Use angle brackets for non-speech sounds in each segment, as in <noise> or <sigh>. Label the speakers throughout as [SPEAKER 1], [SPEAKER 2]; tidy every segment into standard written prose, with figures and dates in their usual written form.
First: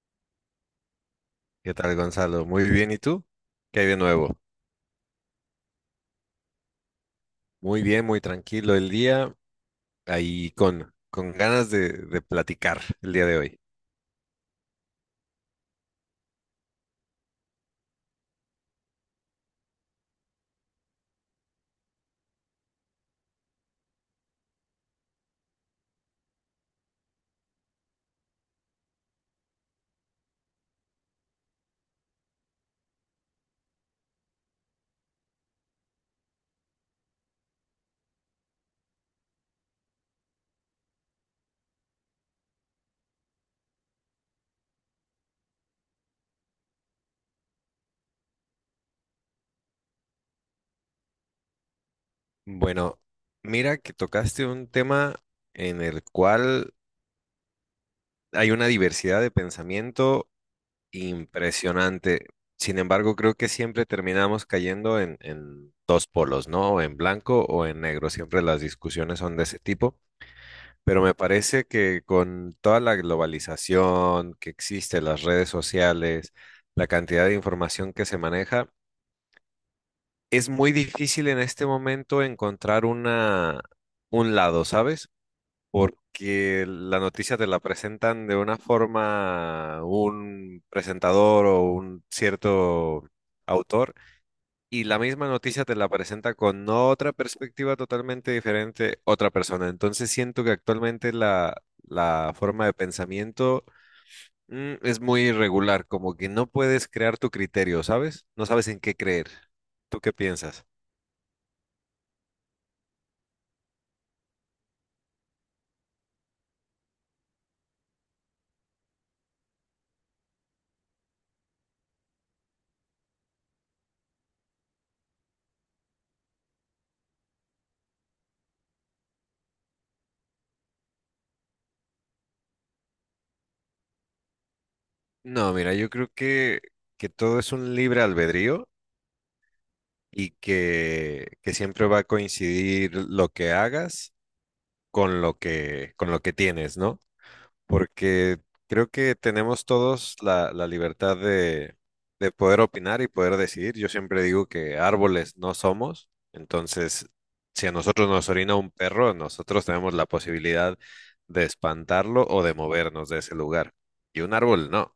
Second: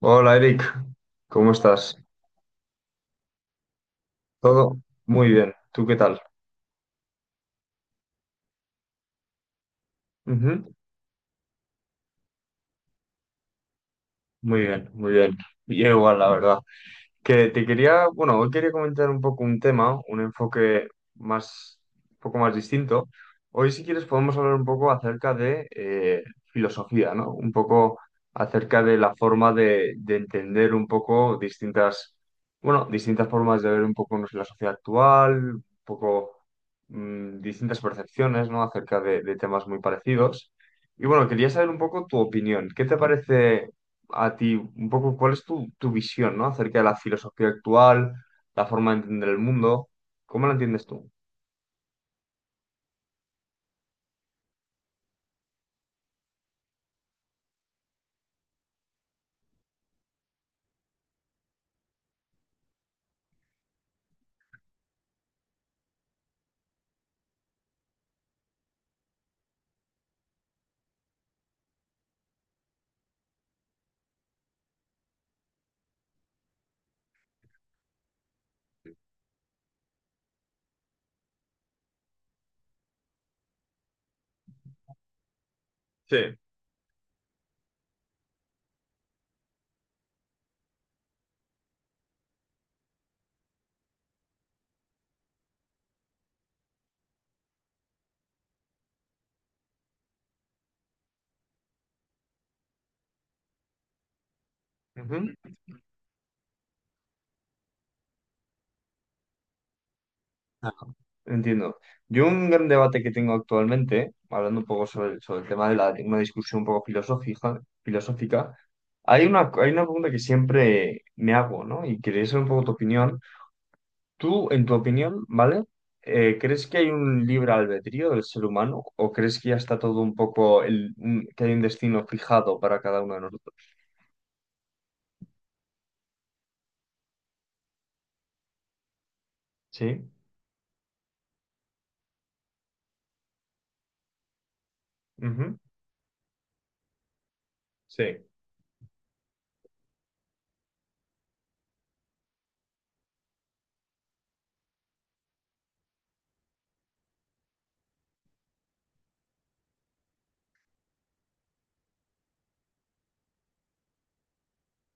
[SPEAKER 1] Hola Eric, ¿cómo
[SPEAKER 2] ¿Qué tal,
[SPEAKER 1] estás?
[SPEAKER 2] Gonzalo? Muy bien, ¿y tú? ¿Qué hay de nuevo?
[SPEAKER 1] Todo muy bien, ¿tú qué tal?
[SPEAKER 2] Muy bien, muy tranquilo el día, ahí
[SPEAKER 1] Ujú.
[SPEAKER 2] con ganas de platicar el día de hoy.
[SPEAKER 1] Muy bien, muy bien. Yo igual, la verdad. Que te quería, bueno, Hoy quería comentar un poco un tema, un enfoque más, un poco más distinto. Hoy, si quieres, podemos hablar un poco acerca de filosofía, ¿no? Un poco acerca de la forma de entender un poco distintas, bueno, distintas formas de ver un poco no sé, la sociedad actual, un poco distintas percepciones, ¿no? Acerca de temas muy parecidos. Y bueno, quería saber un poco tu opinión. ¿Qué te parece a ti un poco cuál es tu visión, ¿no? Acerca de la filosofía actual, la forma de entender el mundo. ¿Cómo la entiendes tú?
[SPEAKER 2] Bueno, mira que tocaste un tema en el cual hay una diversidad de pensamiento impresionante. Sin embargo, creo que siempre terminamos cayendo en dos polos, ¿no? O en blanco o en negro. Siempre las discusiones son de ese tipo. Pero me parece que con toda la globalización que existe, las redes sociales, la cantidad de información que se maneja, es muy difícil en este momento encontrar un lado, ¿sabes?
[SPEAKER 1] Sí.
[SPEAKER 2] Porque la noticia te la presentan de una forma un presentador o un cierto autor y la misma noticia te la presenta con otra perspectiva totalmente diferente otra persona. Entonces siento que actualmente la forma de pensamiento es muy
[SPEAKER 1] Ujú.
[SPEAKER 2] irregular, como que no puedes crear tu criterio, ¿sabes? No sabes en qué creer. ¿Tú qué piensas?
[SPEAKER 1] Ajá. Entiendo. Yo un gran debate que tengo actualmente, hablando un poco sobre el tema de la, una discusión un poco hay hay una pregunta que siempre me hago, ¿no? Y quería saber un poco tu opinión. Tú, en tu opinión, ¿vale? ¿Crees que hay un libre albedrío del ser humano o crees que ya está todo un poco, que hay un destino fijado para cada uno de nosotros?
[SPEAKER 2] No, mira, que todo es un libre albedrío
[SPEAKER 1] Sí.
[SPEAKER 2] y que siempre va a coincidir lo que hagas con lo
[SPEAKER 1] Ujú.
[SPEAKER 2] que tienes, ¿no?
[SPEAKER 1] Sí.
[SPEAKER 2] Porque creo que tenemos todos la libertad de poder opinar y poder decidir. Yo siempre digo que árboles no somos, entonces si a nosotros nos orina un perro, nosotros tenemos la posibilidad de espantarlo o de movernos de ese lugar. Y un árbol no.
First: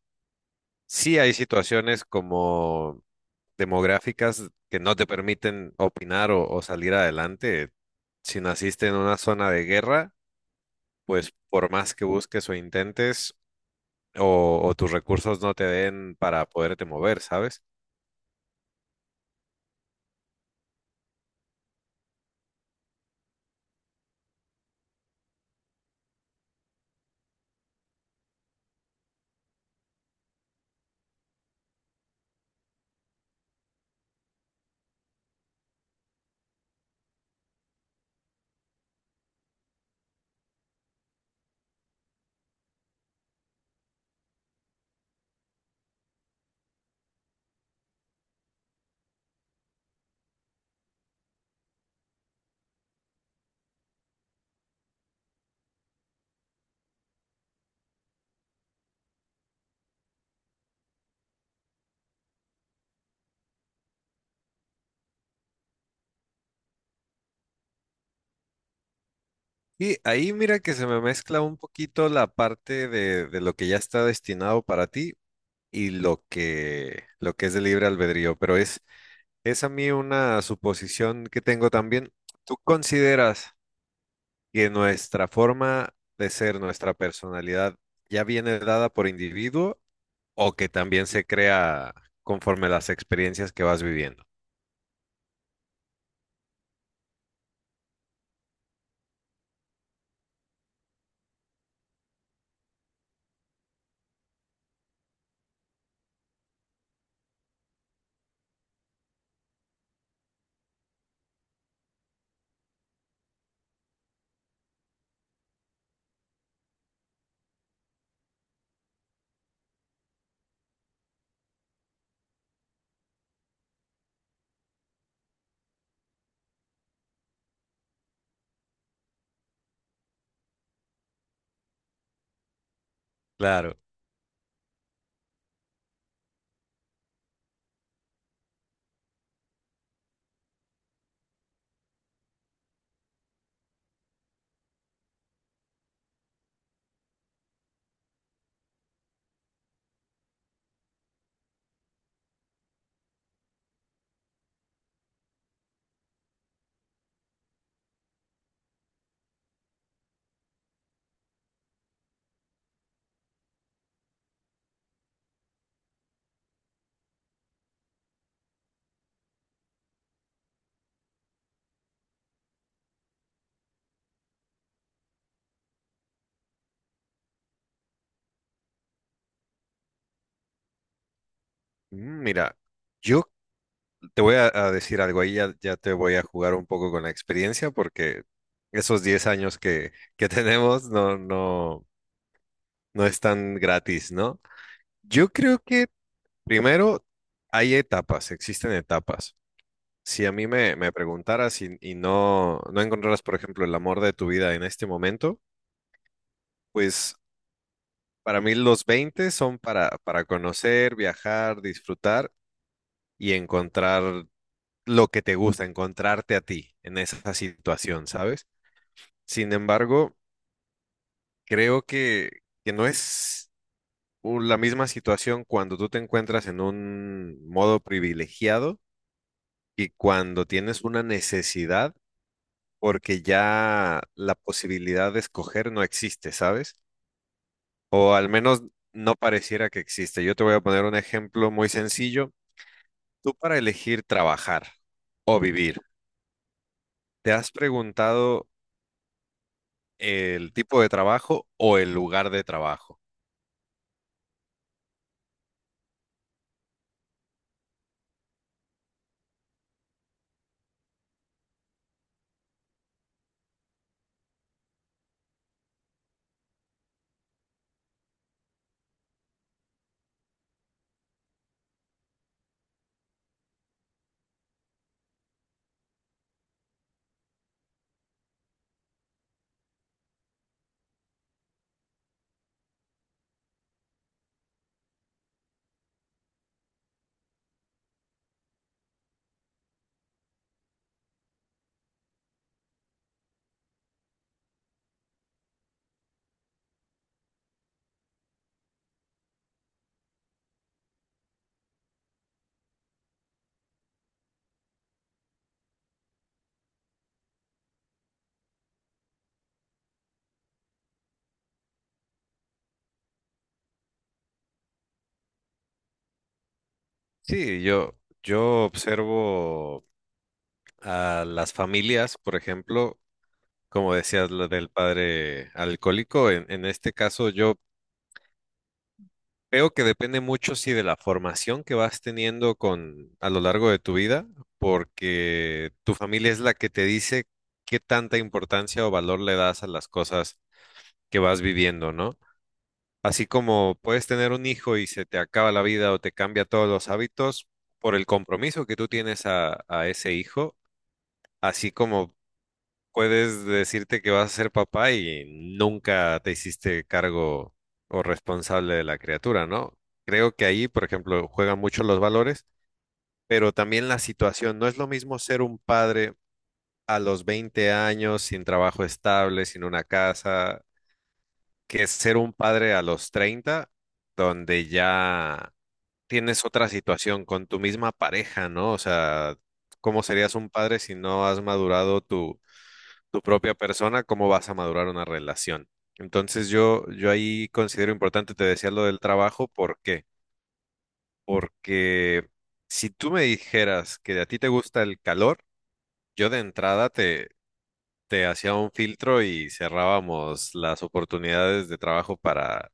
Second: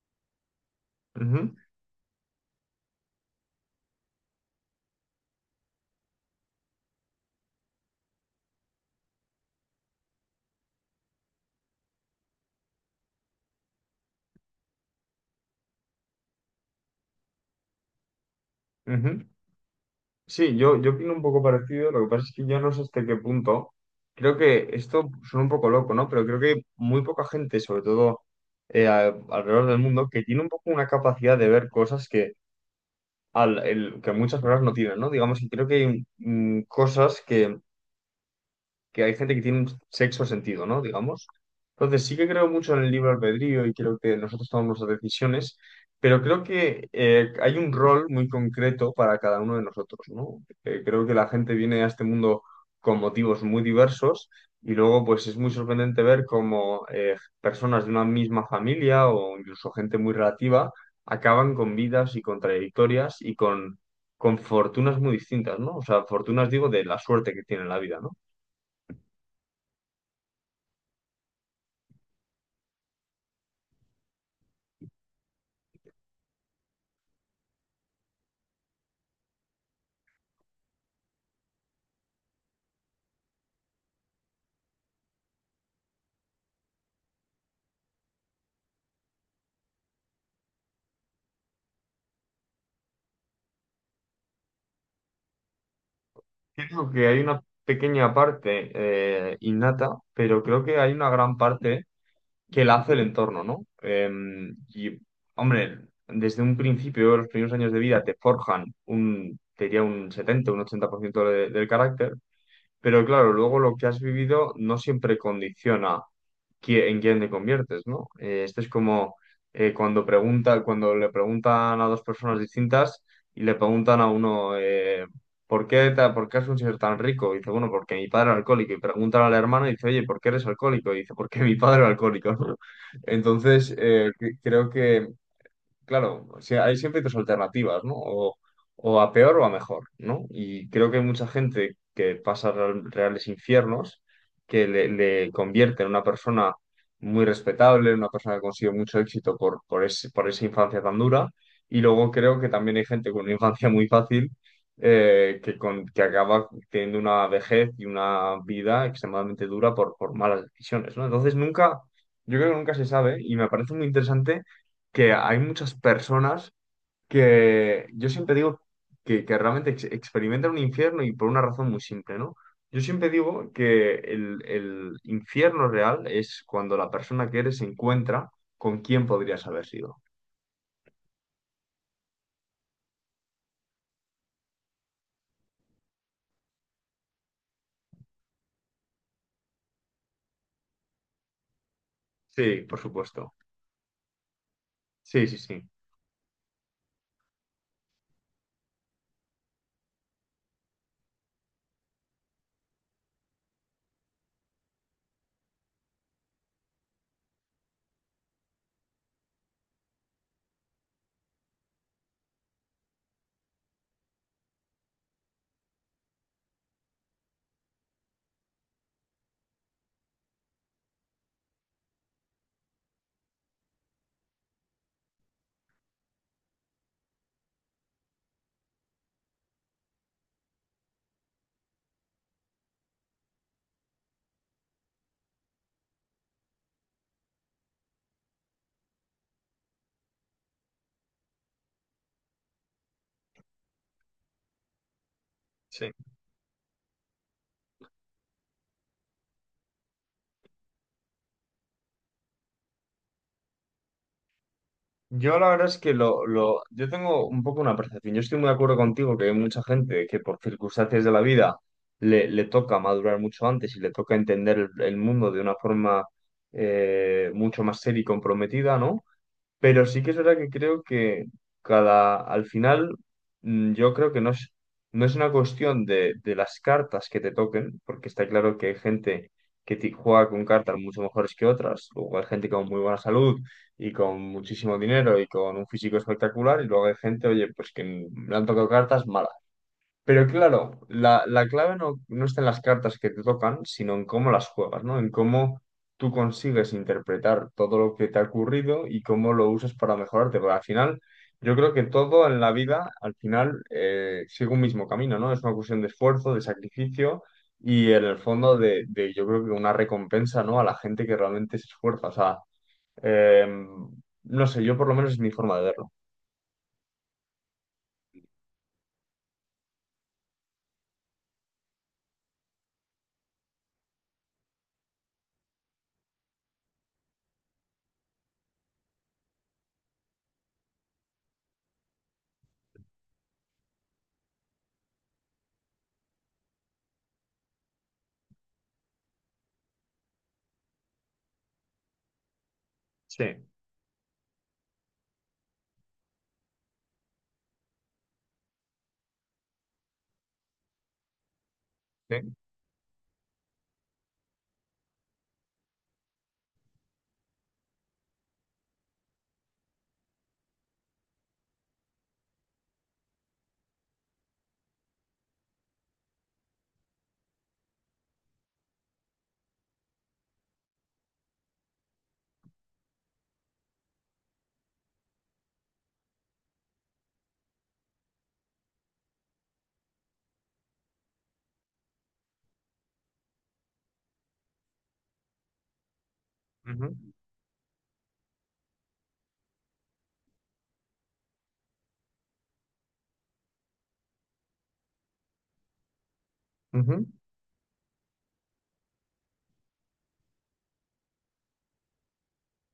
[SPEAKER 2] Sí hay
[SPEAKER 1] Ujú.
[SPEAKER 2] situaciones como demográficas que no te permiten opinar o salir adelante. Si naciste en una zona de guerra, pues por más que busques o intentes, o tus recursos no te den para poderte mover, ¿sabes?
[SPEAKER 1] Ujú. Sí, yo opino un poco parecido, lo que pasa es que yo no sé hasta qué punto. Creo que esto suena un poco loco, ¿no? Pero creo que muy poca gente, sobre todo alrededor del mundo, que tiene un poco una capacidad de ver cosas que, que muchas personas no tienen, ¿no? Digamos que creo que hay cosas que hay gente que tiene un sexo sentido, ¿no? Digamos. Entonces, sí que creo mucho en el libre albedrío y creo que nosotros tomamos las decisiones, pero creo que hay un rol muy concreto para cada uno de nosotros, ¿no? Creo que la gente viene a este mundo con motivos muy diversos y luego, pues, es muy sorprendente ver cómo personas de una misma familia o incluso gente muy relativa acaban con vidas y con trayectorias y con fortunas muy distintas, ¿no? O sea, fortunas, digo, de la suerte que tiene en la vida, ¿no?
[SPEAKER 2] Y ahí mira que se me mezcla un poquito la parte de lo que ya está destinado para ti y lo que es de libre albedrío, pero es a mí una suposición que tengo también. ¿Tú consideras que nuestra forma de ser, nuestra personalidad, ya viene dada por individuo o que también se crea conforme las experiencias que vas viviendo?
[SPEAKER 1] Creo que hay una pequeña parte innata, pero creo que hay una gran parte que la hace el entorno, ¿no? Y, hombre, desde un principio, los primeros años de vida te forjan te diría un 70, un 80% del carácter, pero claro, luego lo que has vivido no siempre condiciona en quién te conviertes, ¿no? Esto es como cuando cuando le preguntan a dos personas distintas y le preguntan a uno, ¿por qué, por qué has conseguido ser tan rico? Y dice, bueno, porque mi padre era alcohólico. Y preguntan al hermano y dice, oye, ¿por qué eres alcohólico? Y dice, porque mi padre era alcohólico, <laughs> ¿no? Entonces,
[SPEAKER 2] Claro.
[SPEAKER 1] creo que claro, o sea, hay siempre dos alternativas, ¿no? O a peor o a mejor, ¿no? Y creo que hay mucha gente que pasa reales infiernos, que le convierte en una persona muy respetable, en una persona que consigue mucho éxito por esa infancia tan dura. Y luego creo que también hay gente con una infancia muy fácil que acaba teniendo una vejez y una vida extremadamente dura por malas decisiones, ¿no? Entonces nunca, yo creo que nunca se sabe y me parece muy interesante que hay muchas personas que yo siempre que realmente experimentan un infierno y por una razón muy simple, ¿no? Yo siempre digo que el infierno real es cuando la persona que eres se encuentra con quién podrías haber sido.
[SPEAKER 2] Mm, Mira, yo te voy a decir algo ahí, ya te voy a jugar un poco con la experiencia porque esos 10 años que tenemos no, no,
[SPEAKER 1] Sí, por
[SPEAKER 2] no
[SPEAKER 1] supuesto.
[SPEAKER 2] están gratis, ¿no?
[SPEAKER 1] Sí,
[SPEAKER 2] Yo
[SPEAKER 1] sí,
[SPEAKER 2] creo
[SPEAKER 1] sí.
[SPEAKER 2] que primero hay etapas, existen etapas. Si a mí me preguntaras y no encontraras, por ejemplo, el amor de tu vida en este momento, pues para mí los 20 son para conocer, viajar, disfrutar y encontrar lo que te gusta, encontrarte a ti en esa situación, ¿sabes? Sin embargo, creo que no es la misma situación cuando tú te encuentras en un modo privilegiado y cuando tienes una necesidad porque ya la posibilidad de escoger no existe, ¿sabes? O al menos no pareciera que existe. Yo te voy a poner un ejemplo muy sencillo. Tú para elegir trabajar o vivir,
[SPEAKER 1] Sí.
[SPEAKER 2] ¿te has preguntado el tipo de trabajo o el lugar de trabajo?
[SPEAKER 1] Yo la verdad es que yo tengo un poco una percepción. Yo estoy muy de acuerdo contigo que hay mucha gente que por circunstancias de la vida le toca madurar mucho antes y le toca entender el mundo de una forma mucho más seria y comprometida, ¿no? Pero sí que es verdad que creo que cada, al final, yo creo que no es una cuestión de las cartas que te toquen, porque está claro que hay gente que juega con cartas mucho mejores que otras, luego hay gente con muy buena salud y con muchísimo dinero y con un físico espectacular, y luego hay gente, oye, pues que le han tocado cartas malas. Pero claro, la clave no está en las cartas que te tocan, sino en cómo las juegas, ¿no? En cómo tú consigues interpretar todo lo que te ha ocurrido y cómo lo usas para mejorarte. Porque al final, yo creo que todo en la vida, al final, sigue un mismo camino, ¿no? Es una cuestión de esfuerzo, de sacrificio y en el fondo yo creo que una recompensa, ¿no? A la gente que realmente se esfuerza. O sea, em, no sé, yo por lo menos es mi forma de verlo.
[SPEAKER 2] Sí, yo observo a las familias, por ejemplo, como decías, lo del padre alcohólico. En este caso, yo creo que depende mucho, sí, de la formación que vas teniendo con a lo largo de tu vida, porque tu familia es la que te dice qué tanta importancia o valor le das a las cosas que vas viviendo, ¿no? Así
[SPEAKER 1] Sí.
[SPEAKER 2] como puedes tener un hijo y se te acaba la vida o te cambia todos los hábitos por el compromiso que tú tienes a ese hijo, así como
[SPEAKER 1] Sí.
[SPEAKER 2] puedes decirte que vas a ser papá y nunca te hiciste cargo o responsable de la criatura, ¿no? Creo que ahí, por ejemplo, juegan mucho los valores, pero también la situación. No es lo mismo ser un padre a los 20 años, sin trabajo estable, sin una casa, que ser un padre a los 30, donde ya tienes otra situación con tu misma pareja, ¿no? O sea, ¿cómo serías un padre si no has madurado tu tu propia persona, cómo vas a madurar una relación? Entonces yo,
[SPEAKER 1] Ujú.
[SPEAKER 2] yo ahí considero importante, te decía lo del trabajo, ¿por qué? Porque si tú me dijeras que a ti te gusta el calor, yo de entrada
[SPEAKER 1] Ujú.
[SPEAKER 2] te hacía un filtro y cerrábamos las oportunidades de trabajo para,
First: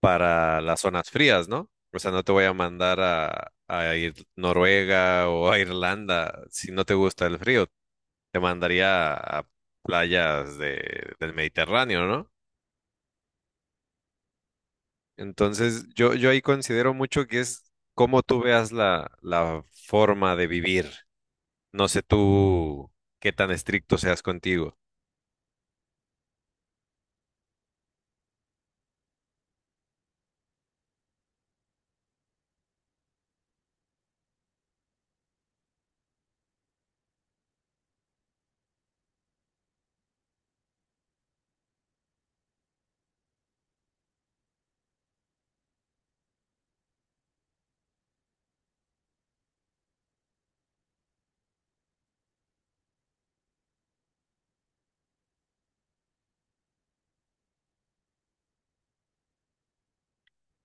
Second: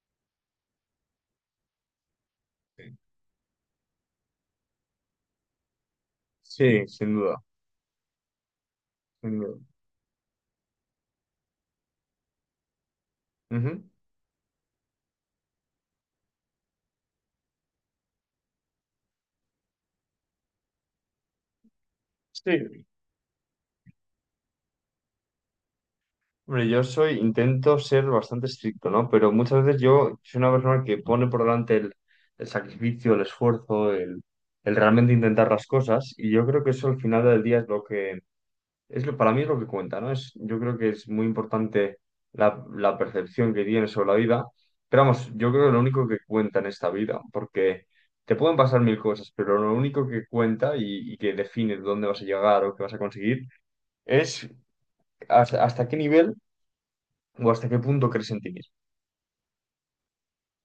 [SPEAKER 2] para las zonas frías, ¿no? O sea, no te voy a mandar a ir Noruega o a Irlanda si no
[SPEAKER 1] Sí,
[SPEAKER 2] te
[SPEAKER 1] sin
[SPEAKER 2] gusta el
[SPEAKER 1] duda.
[SPEAKER 2] frío. Te mandaría
[SPEAKER 1] Mm,
[SPEAKER 2] a playas del Mediterráneo, ¿no?
[SPEAKER 1] ujú.
[SPEAKER 2] Entonces, yo ahí considero mucho que es cómo tú veas la forma de vivir. No sé
[SPEAKER 1] Sí.
[SPEAKER 2] tú qué tan estricto seas contigo.
[SPEAKER 1] Hombre, yo soy, intento ser bastante estricto, ¿no? Pero muchas veces yo soy una persona que pone por delante el sacrificio, el esfuerzo, el realmente intentar las cosas, y yo creo que eso al final del día es lo es lo, para mí es lo que cuenta, ¿no? Es, yo creo que es muy importante la percepción que tienes sobre la vida, pero vamos, yo creo que lo único que cuenta en esta vida, porque te pueden pasar mil cosas, pero lo único que cuenta y que define dónde vas a llegar o qué vas a conseguir. Es ¿hasta, hasta qué nivel o hasta qué punto crees en ti mismo?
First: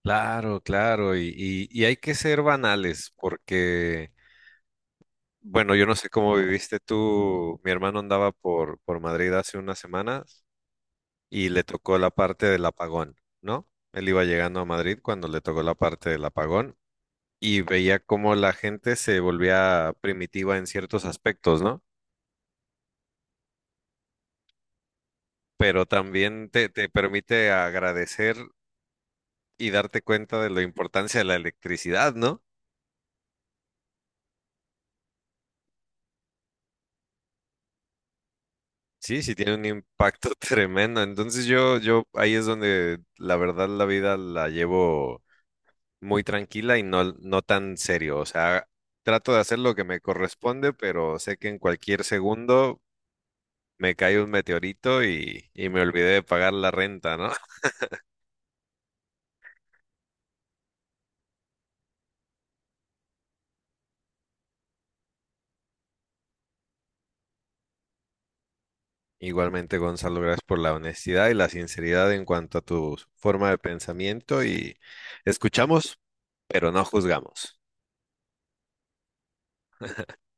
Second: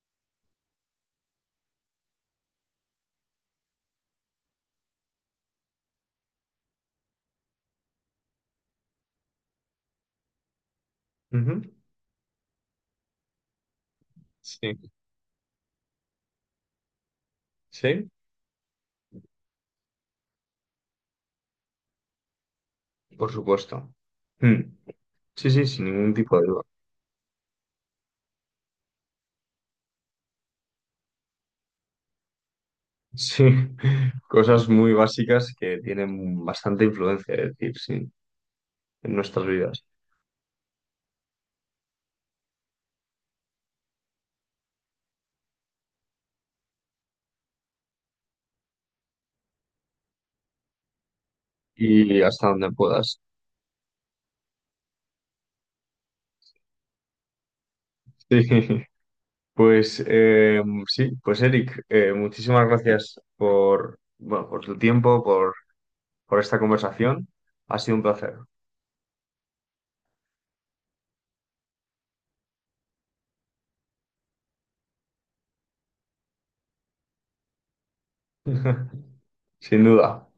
[SPEAKER 2] Claro, claro, y hay que ser banales porque, bueno, yo no sé cómo viviste tú. Mi hermano andaba por Madrid hace unas semanas y
[SPEAKER 1] Ujú.
[SPEAKER 2] le tocó la parte del apagón, ¿no? Él iba llegando a
[SPEAKER 1] Sí,
[SPEAKER 2] Madrid cuando le tocó la parte del apagón y veía
[SPEAKER 1] sí,
[SPEAKER 2] cómo la gente se volvía primitiva en ciertos aspectos, ¿no?
[SPEAKER 1] por supuesto. Mm. Sí, sí, sin
[SPEAKER 2] Pero
[SPEAKER 1] ningún tipo de
[SPEAKER 2] también
[SPEAKER 1] duda.
[SPEAKER 2] te permite agradecer y darte cuenta de la importancia de la electricidad, ¿no?
[SPEAKER 1] Sí, <laughs> cosas muy básicas que tienen bastante influencia, es decir, sí, en
[SPEAKER 2] Sí, sí
[SPEAKER 1] nuestras
[SPEAKER 2] tiene un
[SPEAKER 1] vidas
[SPEAKER 2] impacto <laughs> tremendo. Entonces yo ahí es donde la verdad la vida la llevo muy tranquila y no tan serio. O sea, trato de hacer lo que me corresponde, pero sé que en cualquier
[SPEAKER 1] y hasta donde
[SPEAKER 2] segundo
[SPEAKER 1] puedas.
[SPEAKER 2] me cae un meteorito y me olvidé de pagar la renta, ¿no?
[SPEAKER 1] Sí, <laughs> pues Eric, muchísimas gracias por, bueno, por tu tiempo, por esta conversación. Ha sido un placer,
[SPEAKER 2] Igualmente, Gonzalo, gracias por la honestidad y la sinceridad en cuanto a tu forma de pensamiento y escuchamos, pero no juzgamos.
[SPEAKER 1] <laughs> sin duda.